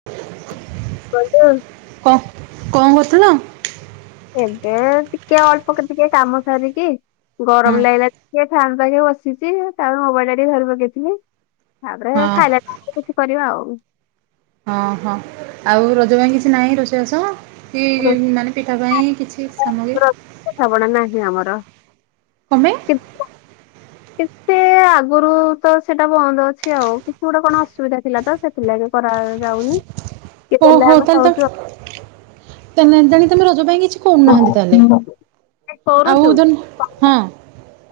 [inaudible] [inaudible] କ କଣ କରୁଥିଲ ତ? ଏବେ ଟିକେ ଅଳ୍ପକ ଟିକେ କାମ ସାରିକି ହଁ ଗରମ [unintelligible] ସେ ଫାନ ପାଖେ ବସିଛି ତାପରେ ମୋବାଇଲ ଟା ଟିକେ ଘରେ ପକେଇଥିଲି ତାପରେ ହଁ ଖାଇଲା କିଛି କରିବା ଆଉ। ହଁ ହଁ ଆଉ ରଜ ପାଇଁ କିଛି ନାହିଁ ରୋଷେଇବାସ? ସେ ରୋଷେଇ ମାନେ ପିଠା ପାଇଁ କିଛି ସାମଗ୍ରୀ କଥାପଡା ନାହିଁ ଆମର। [unintelligible] ଏତେ ସେ ଆଗରୁ ତ ସେଇଟା ବନ୍ଦ ଅଛି ଆଉ କିଛି ଗୋଟେ କଣ ଅସୁବିଧା ଥିଲା ତ ସେଥିଲାଗି କରା [unintelligible] ଓହ ତାଲେ ତ ତାଲେ ତା ତମ [unintelligible] ରଜ ପାଇଁ [unintelligible] କୋଉନାହାନ୍ତି ତାହେଲେ ଆଉ ହଁ।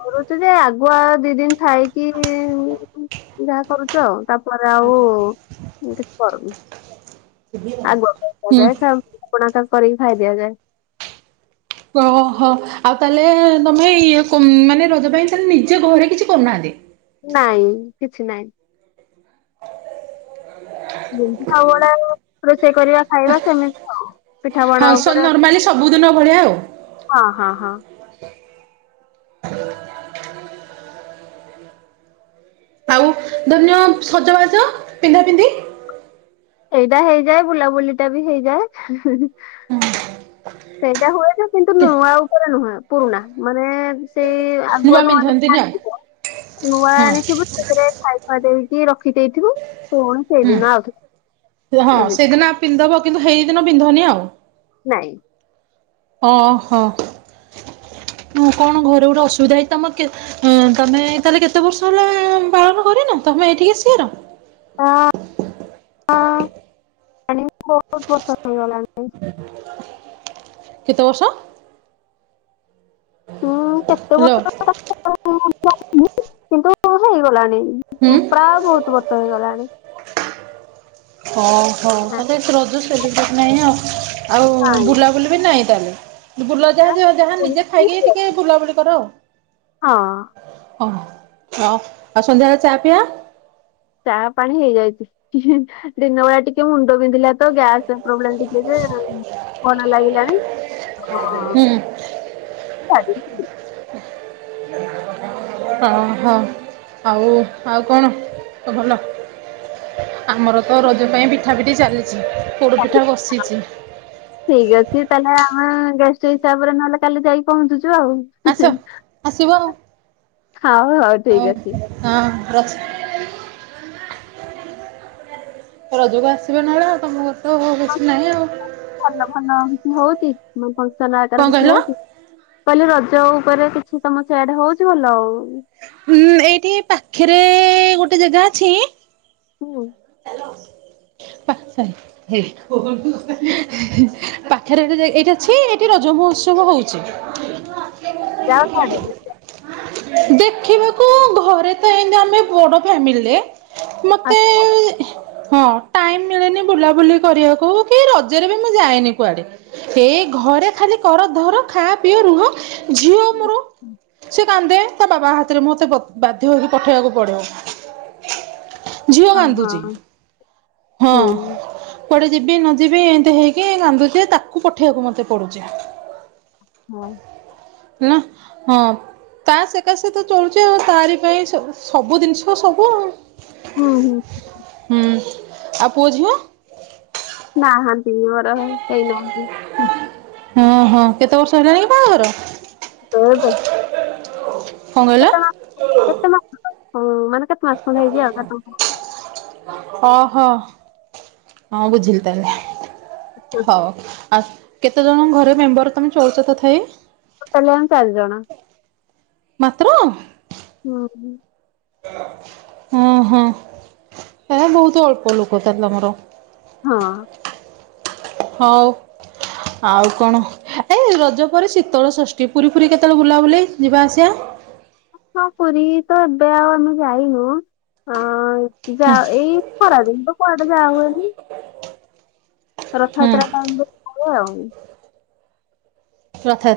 କରୁଛି ଯେ ଆଗୁଆ ଦି ଦିନ ଥାଇକି ଯାହା କରୁଛ ଆଉ ତାପରେ ଆଉ କିଛି କରୁନି। ଆଗୁଆ ହୁଁ [unintelligible] କରିକି ଖାଇ ଦିଆଯାଏ। ଓହୋ ଆଉ ତାହେଲେ ତମେ ଇଏ ମାନେ ରଜ ପାଇଁ ତାେଲେ ନିଜେ ଘରେ କିଛି କରୁନାହାନ୍ତି। ନାଇଁ କିଛି ନାଇଁ। ଉ ଗୁଡା ରୋଷେଇ କରିବା ଖାଇବା ସେମିତି ଆଉ। ପିଠା ପଣା ହଁ ଉପରେ ନର୍ମାଲି ସବୁଦିନ ଭଳିଆ ଆଉ। ହଁ ହଁ ହଁ। ଧନ୍ୟ ସଜବାଜ ପିନ୍ଧା ପିନ୍ଧି। ଏଇଟା ହେଇଯାଏ ବୁଲାବୁଲି ଟା ବି ହେଇଯାଏ। ସେଇଟା ହୁଏନ କିନ୍ତୁ ନୂଆ ଉପରେ ନୁହେଁ ପୁରୁଣା ମାନେ ସେଇ ଆଗୁଆ ନୂଆ ତ ପିନ୍ଧନ୍ତିନି ଆଉ ଆଣିିବ ନୂଆ ହଁ ଆଣିଥିବୁ ସେଥିରେ ଖାଇ ଖୁଆ ଦେଇକି ରଖି ଦେଇଥିବୁ ପୁଣି ହୁଁ ସେଇଦିନ ହଁ ଏମିତି ସେଦିନ ପିନ୍ଧବ କିନ୍ତୁ ସେଇଦିନ ପିନ୍ଧନି ଆଉ। ନାଇଁ। ଓହୋ କଣ ଘରେ ଗୋଟେ ଅସୁବିଧା ହେଇ ତମ ହଁ ତମେ ତାହେଲେ କେତେ ବର୍ଷ ହେଲା ପାଳନ କରିନ ତମେ ଏଇଠିକି ଆସିବାର। ହ ହଣି ବହୁତ ବର୍ଷ ହେଇଗଲାଣି। କେତେ ବର୍ଷ? ମୁଁ କେତେ ହ୍ୟାଲୋ ବର୍ଷ [unintelligible] ହେଇଗଲାଣି କିନ୍ତୁ ହେଇଗଲାଣି। ହୁଁ। ପ୍ରାୟ ବହୁତ ବର୍ଷ ହେଇଗଲାଣି। ଓ ହଉ ତାହେଲେ ଏଠି ରଜ ସେଲିବ୍ରେଟ ନାହିଁ ଆଉ। ଆଉ ବୁଲାବୁଲି ବି ନାହିଁ ତାହେଲେ ବୁଲ ଯାହା ଯାହା ନିଜେ ଖାଇକି ଟିକେ ବୁଲାବୁଲି କର ଆଉ। ହଁ ଓ ହୋ ଆଉ ସନ୍ଧ୍ୟାବେଳେ ଚା ପିଆ? ଚାହା ପାଣି ହେଇଯାଇଚି। ଦିନ ବେଳା ଟିକେ ମୁଣ୍ଡ ବିନ୍ଧିଲା ତ ଗ୍ୟାସରେ ପ୍ରୋବ୍ଲେ ଟିକେ ଯେ ଭଲ ଲାଗିଲାଣି। ହୁଁ ହଁ ହଁ ଆଉ ଆଉ କଣ ସବୁ ଭଲ? ଆମର ତ ରଜ ପାଇଁ ପିଠାପିଠି ଚାଲିଚି ପୋଡ଼ ପିଠା ବସିଚି। ଠିକ୍ ଅଛି ତାହେଲେ ଆମେ ଗେଷ୍ଟ ହିସାବରେ ନହେଲେ କାଲି ଯାଇ ପହଞ୍ଚୁଛୁ ଆଉ। ଆସ ଆସିବ ଆଉ ହଉ ହଉ ଠିକ୍ ଅଛି। ହଁ ର ରଜକୁ ଆସିବେ ନହେଲେ ଆଉ ତମ ଘରେ ତ କିଛି ନାହିଁ ଆଉ। ଭଲ ଭଲ କିଛି ହଉଚି ମାନେ ଫଙ୍କସନ କଣ ଆକାର କିଛି କହିଲ? ହଉଚି। ମୁଁ କହିଲି ରଜ ଉପରେ କିଛି ତମର ସିଆଡେ ହଉଚି ଭଲ ଆଉ। ଉଁ ଏଇଠି ପାଖେରେ ଗୋଟେ ଜାଗା ଅଛି। ହୁଁ [unintelligible] ପାଖେରେ ଏଇଠି ଯାଇ ଏଠି ରଜ ମହୋତ୍ସବ ହଉଚି। ଯାଅ ଖାଇଦେ ଦେଖିବାକୁ ଘରେ ତ ଏମିତି ଆମେ ବଡ ଫ୍ୟାମିଲିରେ। ମତେ ହଁ ଟାଇମ୍ ମିଳେନି ବୁଲାବୁଲି କରିବାକୁ କି ରଜରେ ବି ମୁଁ ଯାଏନି କୁଆଡେ। ଏ ଘରେ ଖାଲି କର ଧର ଖା ପିଅ ରୁହ ଝିଅ ମୋର ସେ କାନ୍ଦେ ତା ବାବା ହାତରେ ମୋତେ ବାଧ୍ୟ ହେଇକି ପଠେଇବାକୁ ପଡିବ। ଝିଅ କାନ୍ଦୁଚି। ହଁ କୁଆଡେ ଯିବି ନ ଯିବି ଏମିତି ହେଇକି କାନ୍ଦୁଚି ତାକୁ ପଠେଇବାକୁ ମତେ ପଡ଼ୁଚି। ହଁ ଆଉ ନା ହଁ ତା ସେକାସେ ତ ଚଳୁଛେ ଆଉ ତାରି ପାଇଁ ସବୁ ଜିନିଷ ସବୁ। ହଁ ନା ଆଉ ପୁଅଝିଅ। ନାହାନ୍ତି ମୋର କେହି ନାହାନ୍ତି। ହଁ ହଁ କେତେ ବର୍ଷ ହେଲାଣି କି ବାହାଘର? ଚୋଉଦ। କଣ କହିଲ? କେତେ ମାସ କହିଲେ? ଉଁ ମାନେ ଏଇଟା ଫାଷ୍ଟ ଖଣ୍ଡେ ହେଇଚି ଆଉ। ଚାରି ପାଞ୍ଚ ଓହୋ ହଁ ବୁଝିଲି ତାହେଲେ। ହଉ ଆଉ କେତେ ଜଣ ଘରେ ମେମ୍ବର ତମେ ଚଳୁଚ ତଥାପି? ଟୋଟାଲି ଆମେ ଚାରି ଜଣ। ମାତ୍ର ହୁଁ ହଁ ହଁ ଏ ବହୁତ ଅଳ୍ପ ଲୋକ ତାହାଲେ ତମର ହଁ ହଉ ଆଉ କଣ ଏଇ ରଜ ପରେ ଶୀତଳ ଷଷ୍ଠୀ ପୁରୀ ଫୁରୀ କେତେବେଳେ ବୁଲାବୁଲି ଯିବା ଆସିବା ହଁ ପୁରୀ ତ ଏବେ ଆଉ ଆମେ ଯାଇନୁ ଅ ଯ ହୁଁ ଏଇ ଖରାଦିନ ତ କୁଆଡ଼େ ଯାଇ ହୁଏନି। ହୁଁ ରଥଯାତ୍ରା ଟା ଆମ କ ଆଉ [unintelligible]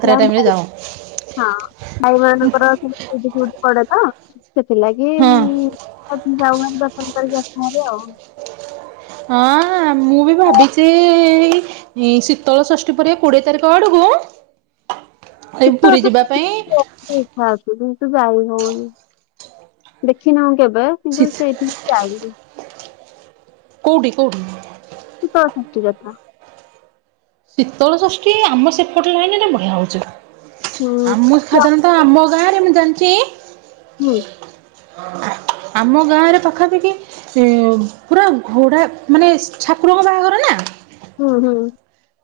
ସେଟା ଆମ ଟାଇମରେ ଭାଇ ଯାଅ। ହଁ ଭାଇ ମାନଙ୍କର ସେଇଠି ଡ଼ିଉଟି ଫିଉଟି ପଡେ ତ। ସେଥିଲାଗି ହଁ ଯାଉ ଦର୍ଶନ କରି ଆସୁ ହେରି ଆଉ ହଁ ମୁଁ ବି ଭାବିଛି ଏଇ। ଶୀତଳ ଷଷ୍ଠୀ ପରେ କୋଡିଏ ତାରିଖ ଆଡକୁ ଏ ଶୀତ ପୁରୀ ଯିବା ପାଇଁ ଇଚ୍ଛା ଅଛି କିନ୍ତୁ ଯାଇ ହଉନି ଦେଖିନାହୁଁ କେବେ। କିନ୍ତୁ ଶୀତ ସେଇଠି ଯାଇନି କୋଉଠି କୋଉଠି ଶୀତଳ ଷଷ୍ଠୀ କଥା। ଶୀତଳ ଷଷ୍ଠୀ ଆମ ସେପଟେ ଲାଇନରେ ବଢିଆ ହଉଛି। ହୁଁ। ଆମ ଖାତାନ ତ ଆମ ଗାଁରେ ମୁ ଜାଣିଛି। ହୁଁ ଆମ ଗାଁରେ ପାଖାପାଖି ଏ ପୁରା ଘୋଡ଼ା ମାନେ ଠାକୁରଙ୍କ ବାହାଘର ନା ହୁଁ ହୁଁ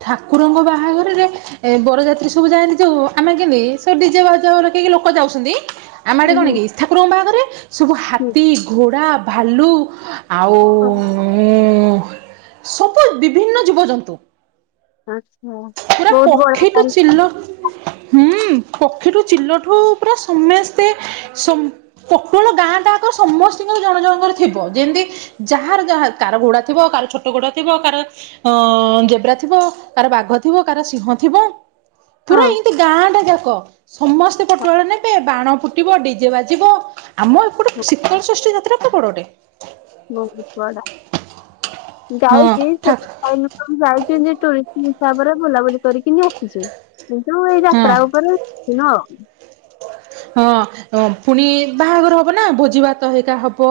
ଠାକୁରଙ୍କ ବାହାଘରରେ ଏ ବରଯାତ୍ରୀ ସବୁ ଯାଆନ୍ତିି ଯୋଉ ଆମେ କେନ୍ତି ସବୁ ଡିଜେ ବାଜା ଡ଼କେଇକି ଲୋକ ଯାଉଛନ୍ତି। ଆମେ ଆଡ଼େ ହୁଁ କଣ ହୁଁ କି ଠାକୁରଙ୍କ ବାହାଘରରେ ସବୁ ହୁଁ ହାତୀ, ଘୋଡ଼ା, ଭାଲୁ ଆଉ ସବୁ ବିଭିନ୍ନ ଜୀବଜନ୍ତୁ। ହଁ ପୁରୁର ପକ୍ଷୀ ଟୁ ଚିଲ ହୁଁ। ହୁଁ ପକ୍ଷୀଠୁ ଚିଲଠୁ ପୁରା ସମସ୍ତେ ସମ ପଟଳ ଗାଁ ଟା କର ସମସ୍ତଙ୍କର ଜଣ ଜଣଙ୍କର ଥିବ ଯେମତି ଯାହାର ଯାହା କାହାର ଘୋଡା ଥିବ କାହାର ଛୋଟ ଘୋଡା ଥିବ କାହାର ଅ ଯେବ୍ରା ଥିବ କାର ବାଘ ଥିବ କାର ସିଂହ ଥିବ ପୁରା ହଁ। ଏମିତି ଗାଁ ଟା ଯାକ। ସମସ୍ତେ ପଟୁଆଳ ନେବେ ବାଣ ଫୁଟିବ ଡିଜେ ବାଜିବ ଆମ ଏପଟେ ହଁ, ଶୀତଳ ଷଷ୍ଠୀ ଯାତ୍ରା କ ପଡ଼ୋଟେ ବହୁତ ବଡା ହଁ ଯାଉଛି ଠାକ୍ ସେଠ ଆ ଯାଇ ଯେ ଟୁରିଷ୍ଟ ହିସାବରେ ବୁଲାବୁଲି କରିକି ଆସିଛୁ କିନ୍ତୁ ଏଇ ହଁ ଯାତ୍ରା ଉପରେ ଥିଲ ହଁ ପୁଣି ବାହାଘର ହବ ନା ଭୋଜି ଭାତ ହେରିକା ହବ।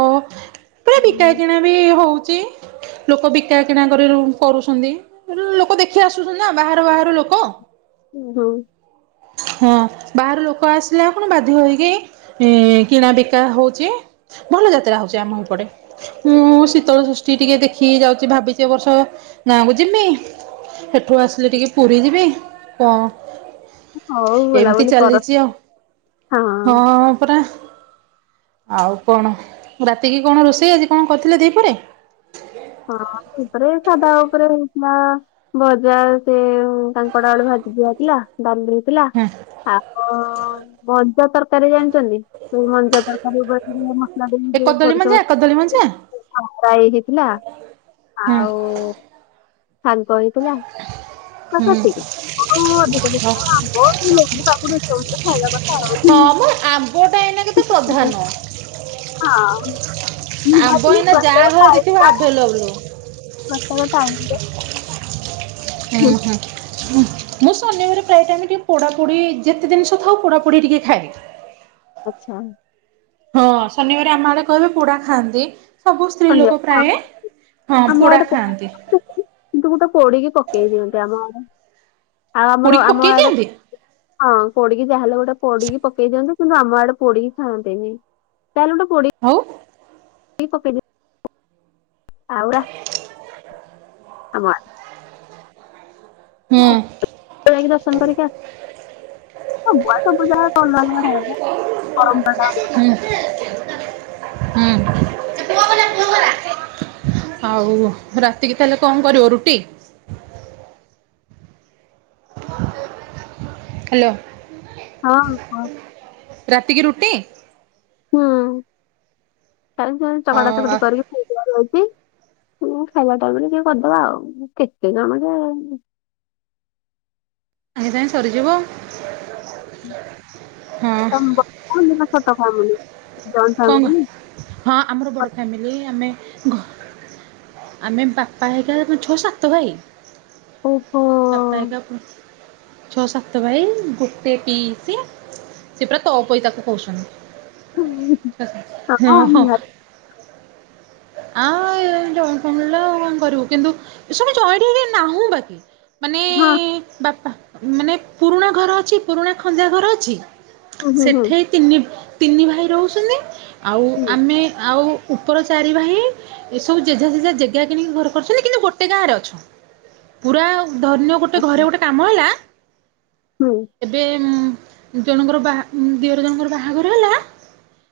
ପୁରା ବିକା ହୁଁ କିଣା ବି ହଉଛି ଲୋକ ବିକା କିଣା କରି କରୁଛନ୍ତି। ଲୋକ ଦେଖି ଆସୁଛନ୍ତି ନା ବାହାର ବାହାର ଲୋକ। ଓ ହଉ ହଁ ବାହାରୁ ଲୋକ ଆସି ହେଲେ କଣ ବାଧ୍ୟ ହୋଇକି କିଣା ବିକା ହଉଛି ଭଲ ଯାତ୍ରା ହଉଛି ଆମ ଏପଟେ ମୁଁ ଶୀତଳଷଷ୍ଠି ଟିକେ ଦେଖିକି ଯାଉଛି ଭାବିଛି ବର୍ଷ ନାଁ କ ଜିମି ଏଠୁ ଆସିଲେ ଟିକେ ପୁରୀ ଯିବି କଣ ହଉ ଏମିତି ବୁଲାବୁଲି କର ଚାଲିଛି ଆଉ ହଁ ପରା ଆଉ କଣ ରାତିକି କଣ ରୋଷେଇ ଆଜି କଣ କରିଥିଲେ ଦିପରେ ହଁ ଉପରେ ସାଦା ଉପରେ ହେଇଥିଲା ଭଜା ସେ କାଙ୍କଡ଼ ଆଳୁ ଭାଜି ଦିଆଥିଲା ଡାଲି ଦେଇଥିଲା ହୁଁ ଶାଗ ମଞ୍ଜା ତରକାରୀ ଜାଣିଛନ୍ତି ତ ମଞ୍ଜା ତରକାରୀ ଉପରେ ମସଲା ଦେଇ ଏ ଯୋଉ କଦଳୀ ମଞ୍ଜା ସୋରିଷ କଦଳୀ ମଞ୍ଜା ରାଇ ହେଇଥିଲା ହୁଁ ଆଉ ଶାଗ ହେଇଥିଲା ବାସ ହୁଁ। ଏତିକି ହଁ ହଁଧିକାବ ଲୁ ପାାକୁ ରୋଷଛନ୍ତି ଖାଇବା କଥା ହଉଛି [inaudible] ଆମ୍ବ ଟା ଏଇନେ କେ ପ୍ରଧାନ ହଁ ନିହାତି ଆମ୍ବ ଏଇନା ଯାହା ପ୍ରତ୍ୟେକ ଘରେ ଦେଖିବ ଆଭେଲବୁଲ ମତେ ମ ଆ [inaudible] ଉଁ ହୁଁ ମୁଁ ଶନିବାର ପ୍ରାୟ ଟାଇମ ଆମେ ଟିକେ ପୋଡାପୋଡି ଯେତେ ଜିନିଷ ଥାଉ ପୋଡାପୋଡି ଟିକେ ଖାଏ ଆଚ୍ଛା ହଁ ଶନିବାର ଆମ ଆଡେ କହିବେ ପୋଡା ଖାଆନ୍ତି ସବୁ ସ୍ତ୍ରୀ ଲୋକ ଧନ୍ୟବାଦ। ପ୍ରାୟ ହଁ ଆମ ପୋଡା ଆଡେ ପୋ- ଖାଆନ୍ତି କିନ୍ତୁ ଗୋଟେ ପୋଡିକି ପକେଇ ଦିଅନ୍ତି ଆମ ଆଡେ ଆଉ ଆମର ପୋଡିକି ଆମ ପକେଇ ଆଡେ ଦିଅନ୍ତି ହଁ ପୋଡିକି ଯାହେଲେ ଗୋଟେ ପୋଡିକି ପକେଇ ଦିଅନ୍ତୁ କିନ୍ତୁ ଆମ ଆଡେ ପୋଡିକି ଖାଆନ୍ତିନି ତାହେଲେ ଗୋଟେ ପୋଡି ହଉ ପକେଇ ଦିଅନ୍ତି ଆଉ ରାତି ଆମ ହୁଁ ଯାଇକି ଦର୍ଶନ କରିକି ଆସିବୁ ସବୁ ପୁଜା କ ହଁ [inaudible] ହୁଁ [unintelligible] ଆଉ ରାତିକି ତାହେଲେ କଣ କରିବ ରୁଟି ହାଲୋ। ହଁ ହଁ। ରାତି କିି ରୁଟି ହୁଁ ତାସାଙ୍ଗେ ହଁ ଚକଟା ଆ ଚକଟି କରିକି ଖାଇବା ଟାଇମରେ ଟିକେ କରିଦବା ଆଉ କେତେ ଜଣ ଯେ ସାଙ୍ଗେ ସାଙ୍ଗେ ସରିଯିବ ହଁ। କଣ ଲଖଛ ତ ଫାମ ଜ ଫାମ କଣ [unintelligible] ହଁ ଆମର ବଡ଼ ଫ୍ୟାମିଲି ଆମେ ଆମେ ବାପା ହେଇକା ଛଅ ସାତ ଭାଇ। ଓହୋ ବାପା ହେଇକା ଛଅ ସାତ ଭାଇ ଗୋଟେ ପିଇସି ସେ ପୁରା ତଅପୋଇ ତାକୁ କହୁଛନ୍ତି। ହୁଁ। ହଁ ହଁ। ଆଉ ଜଏଣ୍ଟ ଫାମିଲ ତ କଣ କରିବୁ କିନ୍ତୁ ଏ ସବୁ ଜଏଣ୍ଟ ହେଇକି ନାହୁ ବାକି ହଁ। ବାପା ମାନେ ପୁରୁଣା ଘର ଅଛି ପୁରୁଣା ଖଞ୍ଜା ଘର ଅଛି ହୁଁ ହୁଁ ହୁଁ ସେଠି ତିନି ତିନି ଭାଇ ରହୁଛନ୍ତି ଆଉ ହୁଁ ଆମେ ଆଉ ଉ ଚାରି ଭାଇ ଏସବୁ ଜେଝା ଜେଝା ଜେଗା କିଣିକି ଘର କରିଛନ୍ତି କିନ୍ତୁ ଗୋଟେ ଗାଆଁ ରେ ଅଛନ୍ତି। ପୁରା ଧରିନିଅ ଗୋଟେ ଆଚ୍ଛା। ଘରେ ଗୋଟେ କାମ ହେଲା। ହୁଁ। ଏବେ ଜଣଙ୍କର ବା ଦିଅର ଜଣଙ୍କର ବାହାଘର ହେଲା।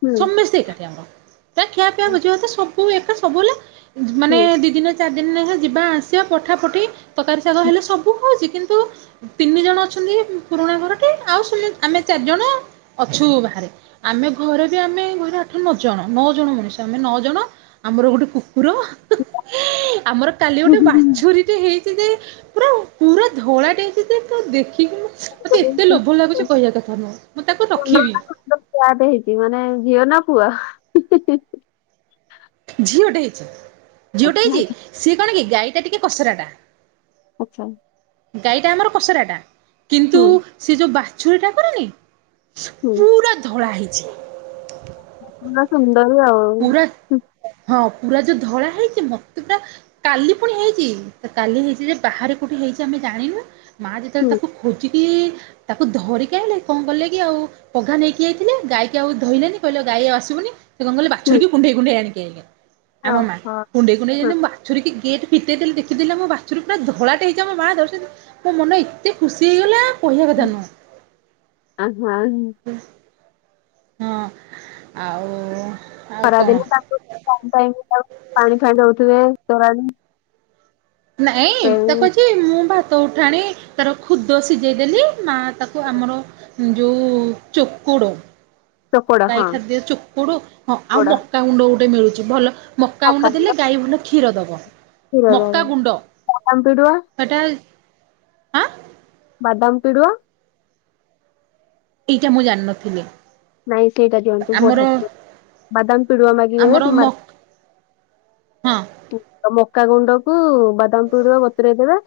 ହୁଁ ସମସ୍ତେ ଏକାଠି ଆମର ଖିଆ ପିଆ ଭୋଜି ଭାତ ସବୁ ଏକା ସବୁ ହେଲା। ମାନେ ହୁଁ। ଦିଇ ଦିନ ଚାରି ନେଖା ଯିବା ଆସିବା ପଠା ପଠି ତକାରି ଶାଗ ହେଲେ ସବୁ ଖାଉଚି କିନ୍ତୁ ତିନି ଜଣ ଅଛନ୍ତି ପୁରୁଣା ଘରଟେ ଆଉ ସମେ ଆମେ ଚାରି ଜଣ ଅଛୁ ବାହାରେ ଆମେ ଘରେ ବି ଆମେ ଘରେ ଆଠ ନଅ ଜଣ ନଅ ଜଣ ମଣିଷ ଆମେ ନଅ ଜଣ ଆମର ଗୋଟେ କୁକୁର ଆମର କାଲି ଗୋଟେ ବାଛୁରୀ ହେଇଛି ଯେ ପୁରା ପୁରା ଧଳାଟେ ହେଇଛି ତୁ ଦେଖିକି ମତେ ଏତେ ଲୋଭ ଲାଗୁଛି କହିବା କଥା ନୁହଁ ମୁଁ ତାକୁ ରଖିବି। କ୍ୟାଟ୍ ହେଇଚି ମାନେ ଝିଅ ନା ପୁଅ। ଝିଅଟେ ହେଇଛି ଝିଅଟେ ଆଚ୍ଛା ହେଇଛି ଆଚ୍ଛା ସିଏ କଣ କି ଗାଈ ଟା ଟିକେ କସରା ଟା ଆଚ୍ଛା। ଗାଈଟା ଆମର କସରାଟା କିନ୍ତୁ ହୁଁ ସେ ଯୋଉ ବାଛୁରୀ ଟା କରିନି ହୁଁ ପୁରା ଧଳା ହେଇଛି। ପୁରା ସୁନ୍ଦର ହି ହବ। ପୁରା ହଁ ପୁରା ଯୋଉ ଧଳା ହେଇଛି ମତେ ପୁରା କାଲି ପୁଣି ହେଇଛି କାଲି ହେଇଛି ଯେ ବାହାରେ କେଉଁଠି ହେଇଛି ଆମେ ଜାଣିନୁ ମା ଯେତେବେଳେ ହୁଁ ତାକୁ ଖୋଜିକି ତାକୁ ଧରିକି ଆଇଲେ କଣ କଲେ କି ଆଉ ପଘା ନେଇକି ଯାଇଥିଲେ ଗାଈ କି ଆଉ ଧଇଲେନି କହିଲେ ଗାଈ ଆଉ ଆସିବନି ସେ କଣ କଲେ ହୁଁ। ବାଛୁରୀକି କୁଣ୍ଡେଇ କୁଣ୍ଡେଇ ଆଣିିକି ଆଇଲେ ଆମ ମାଆ। ଓହୋ କୁଣ୍ଡେଇ କୁଣ୍ଡେଇ ହଁ ଯେମିତି ବାଛୁରୀ କି ଗେଟ ଫିଟେଇ ଦେଲି ଦେଖିଦେଲି ଆମ ବାଛୁରୀ ପୁରା ଧଳା ଟେ ହେଇଚି ଆମ ମାଆ ଜ ମୋ ମନ ଏତେ ଖୁସି ହେଇଗଲା କହିବା କଥା ନୁହଁ। ଆ ହଁ ହଁ ଆଉ ଆଉ କଣ ଖରାଦିନ ତାଙ୍କୁ ପାଣି ଫାନି ଦଉଥିବେ ତୋରାଣି ନାଇଁ ତା କହିଛି ମୁଁ ଭାତ ଉଠାଣି ତାର ଖୁଦ ସିଜେଇ ଦେଲି। ନା ତାକୁ ଆମର ଯୋଉ ଚୋକଡ ଚୋକଡ ଗାଈ ହଁ ଖାଦ୍ୟ ଚୋକୋଡ ହଁ ଆଉ ଚୋକଡ ମକା ଗୁଣ୍ଡ ଗୋଟେ ମିଳୁଚି। ମକା ଗୁଣ୍ଡ ଦେଲେ ଗାଈ ଭଲ କ୍ଷୀର ଦେବ କ୍ଷୀର ମକା ବାଦାମ ଗୁଣ୍ଡ ପିଡୁଆ ସେଟା ଆଁ। ବାଦାମ ପିଡୁଆ। ଏଇଟା ମୁଁ ଜାଣିନଥିଲି। ନାଇଁ ସେଇଟା ଦିଅନ୍ତୁ ଆମର ବଢିଆ ବାଦାମ ପିଡୁଆ ଆମର ମାଗିବେ ମ ହଁ। ମକା ଗୁଣ୍ଡକୁ ବାଦାମ ପିଡୁଆ ବତୁରେଇ ଦେବେ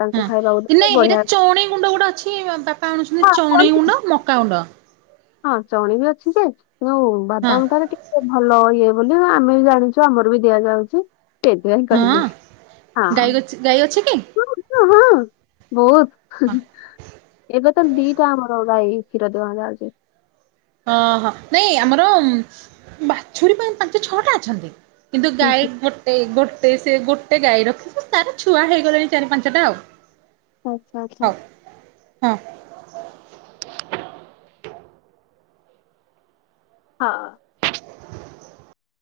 ତାଙ୍କୁ ଖାଇବାକୁ ହଁ ଦେବେ ନାଇଁ ସେଇଟା ବଢିଆ ଚଣେଇ ଗୁଣ୍ଡ ଗୋଟେ ଅଛି ବାପା ଆଣୁଛନ୍ତି ହଁ ଚଣେଇ ଚଣି ଗୁଣ୍ଡ ମକା ଗୁଣ୍ଡ ହଁ ଚଣି ବି ଅଛି ଯେ ଯଉ ହଁ ବାଦାମ ତାରେ ଭଲ ଇଏ ବୋଲି ଆମେ ବି ଜାଣିଛୁ ଆମର ବି ଦିଆ ନିଆ ହଉଛି। [unintelligible] ହଁ। ଡାଇ ଅଛି କି? ହଁ ହଁ ବହୁତ ହଁ ଏବେ ତ ଦିଟା ଆମର ଭାଇ କ୍ଷୀର ଦେବା ଚାଉଛି ଅହୋ ନାଇଁ ଆମର ବାଛୁରୀ ପାଇଁ ପାଞ୍ଚ ଛଅଟା ଅଛନ୍ତି। କିନ୍ତୁ ଗାଈ ଗୋଟେ ଗୋଟେ ସେ ଗୋଟେ ଗାଈ ରଖି ତାର ଛୁଆ ହେଇଗଲାଣି ଚାରି ପାଞ୍ଚଟା ଆଉ। ହଉ [unintelligible] ହଁ। ହଁ।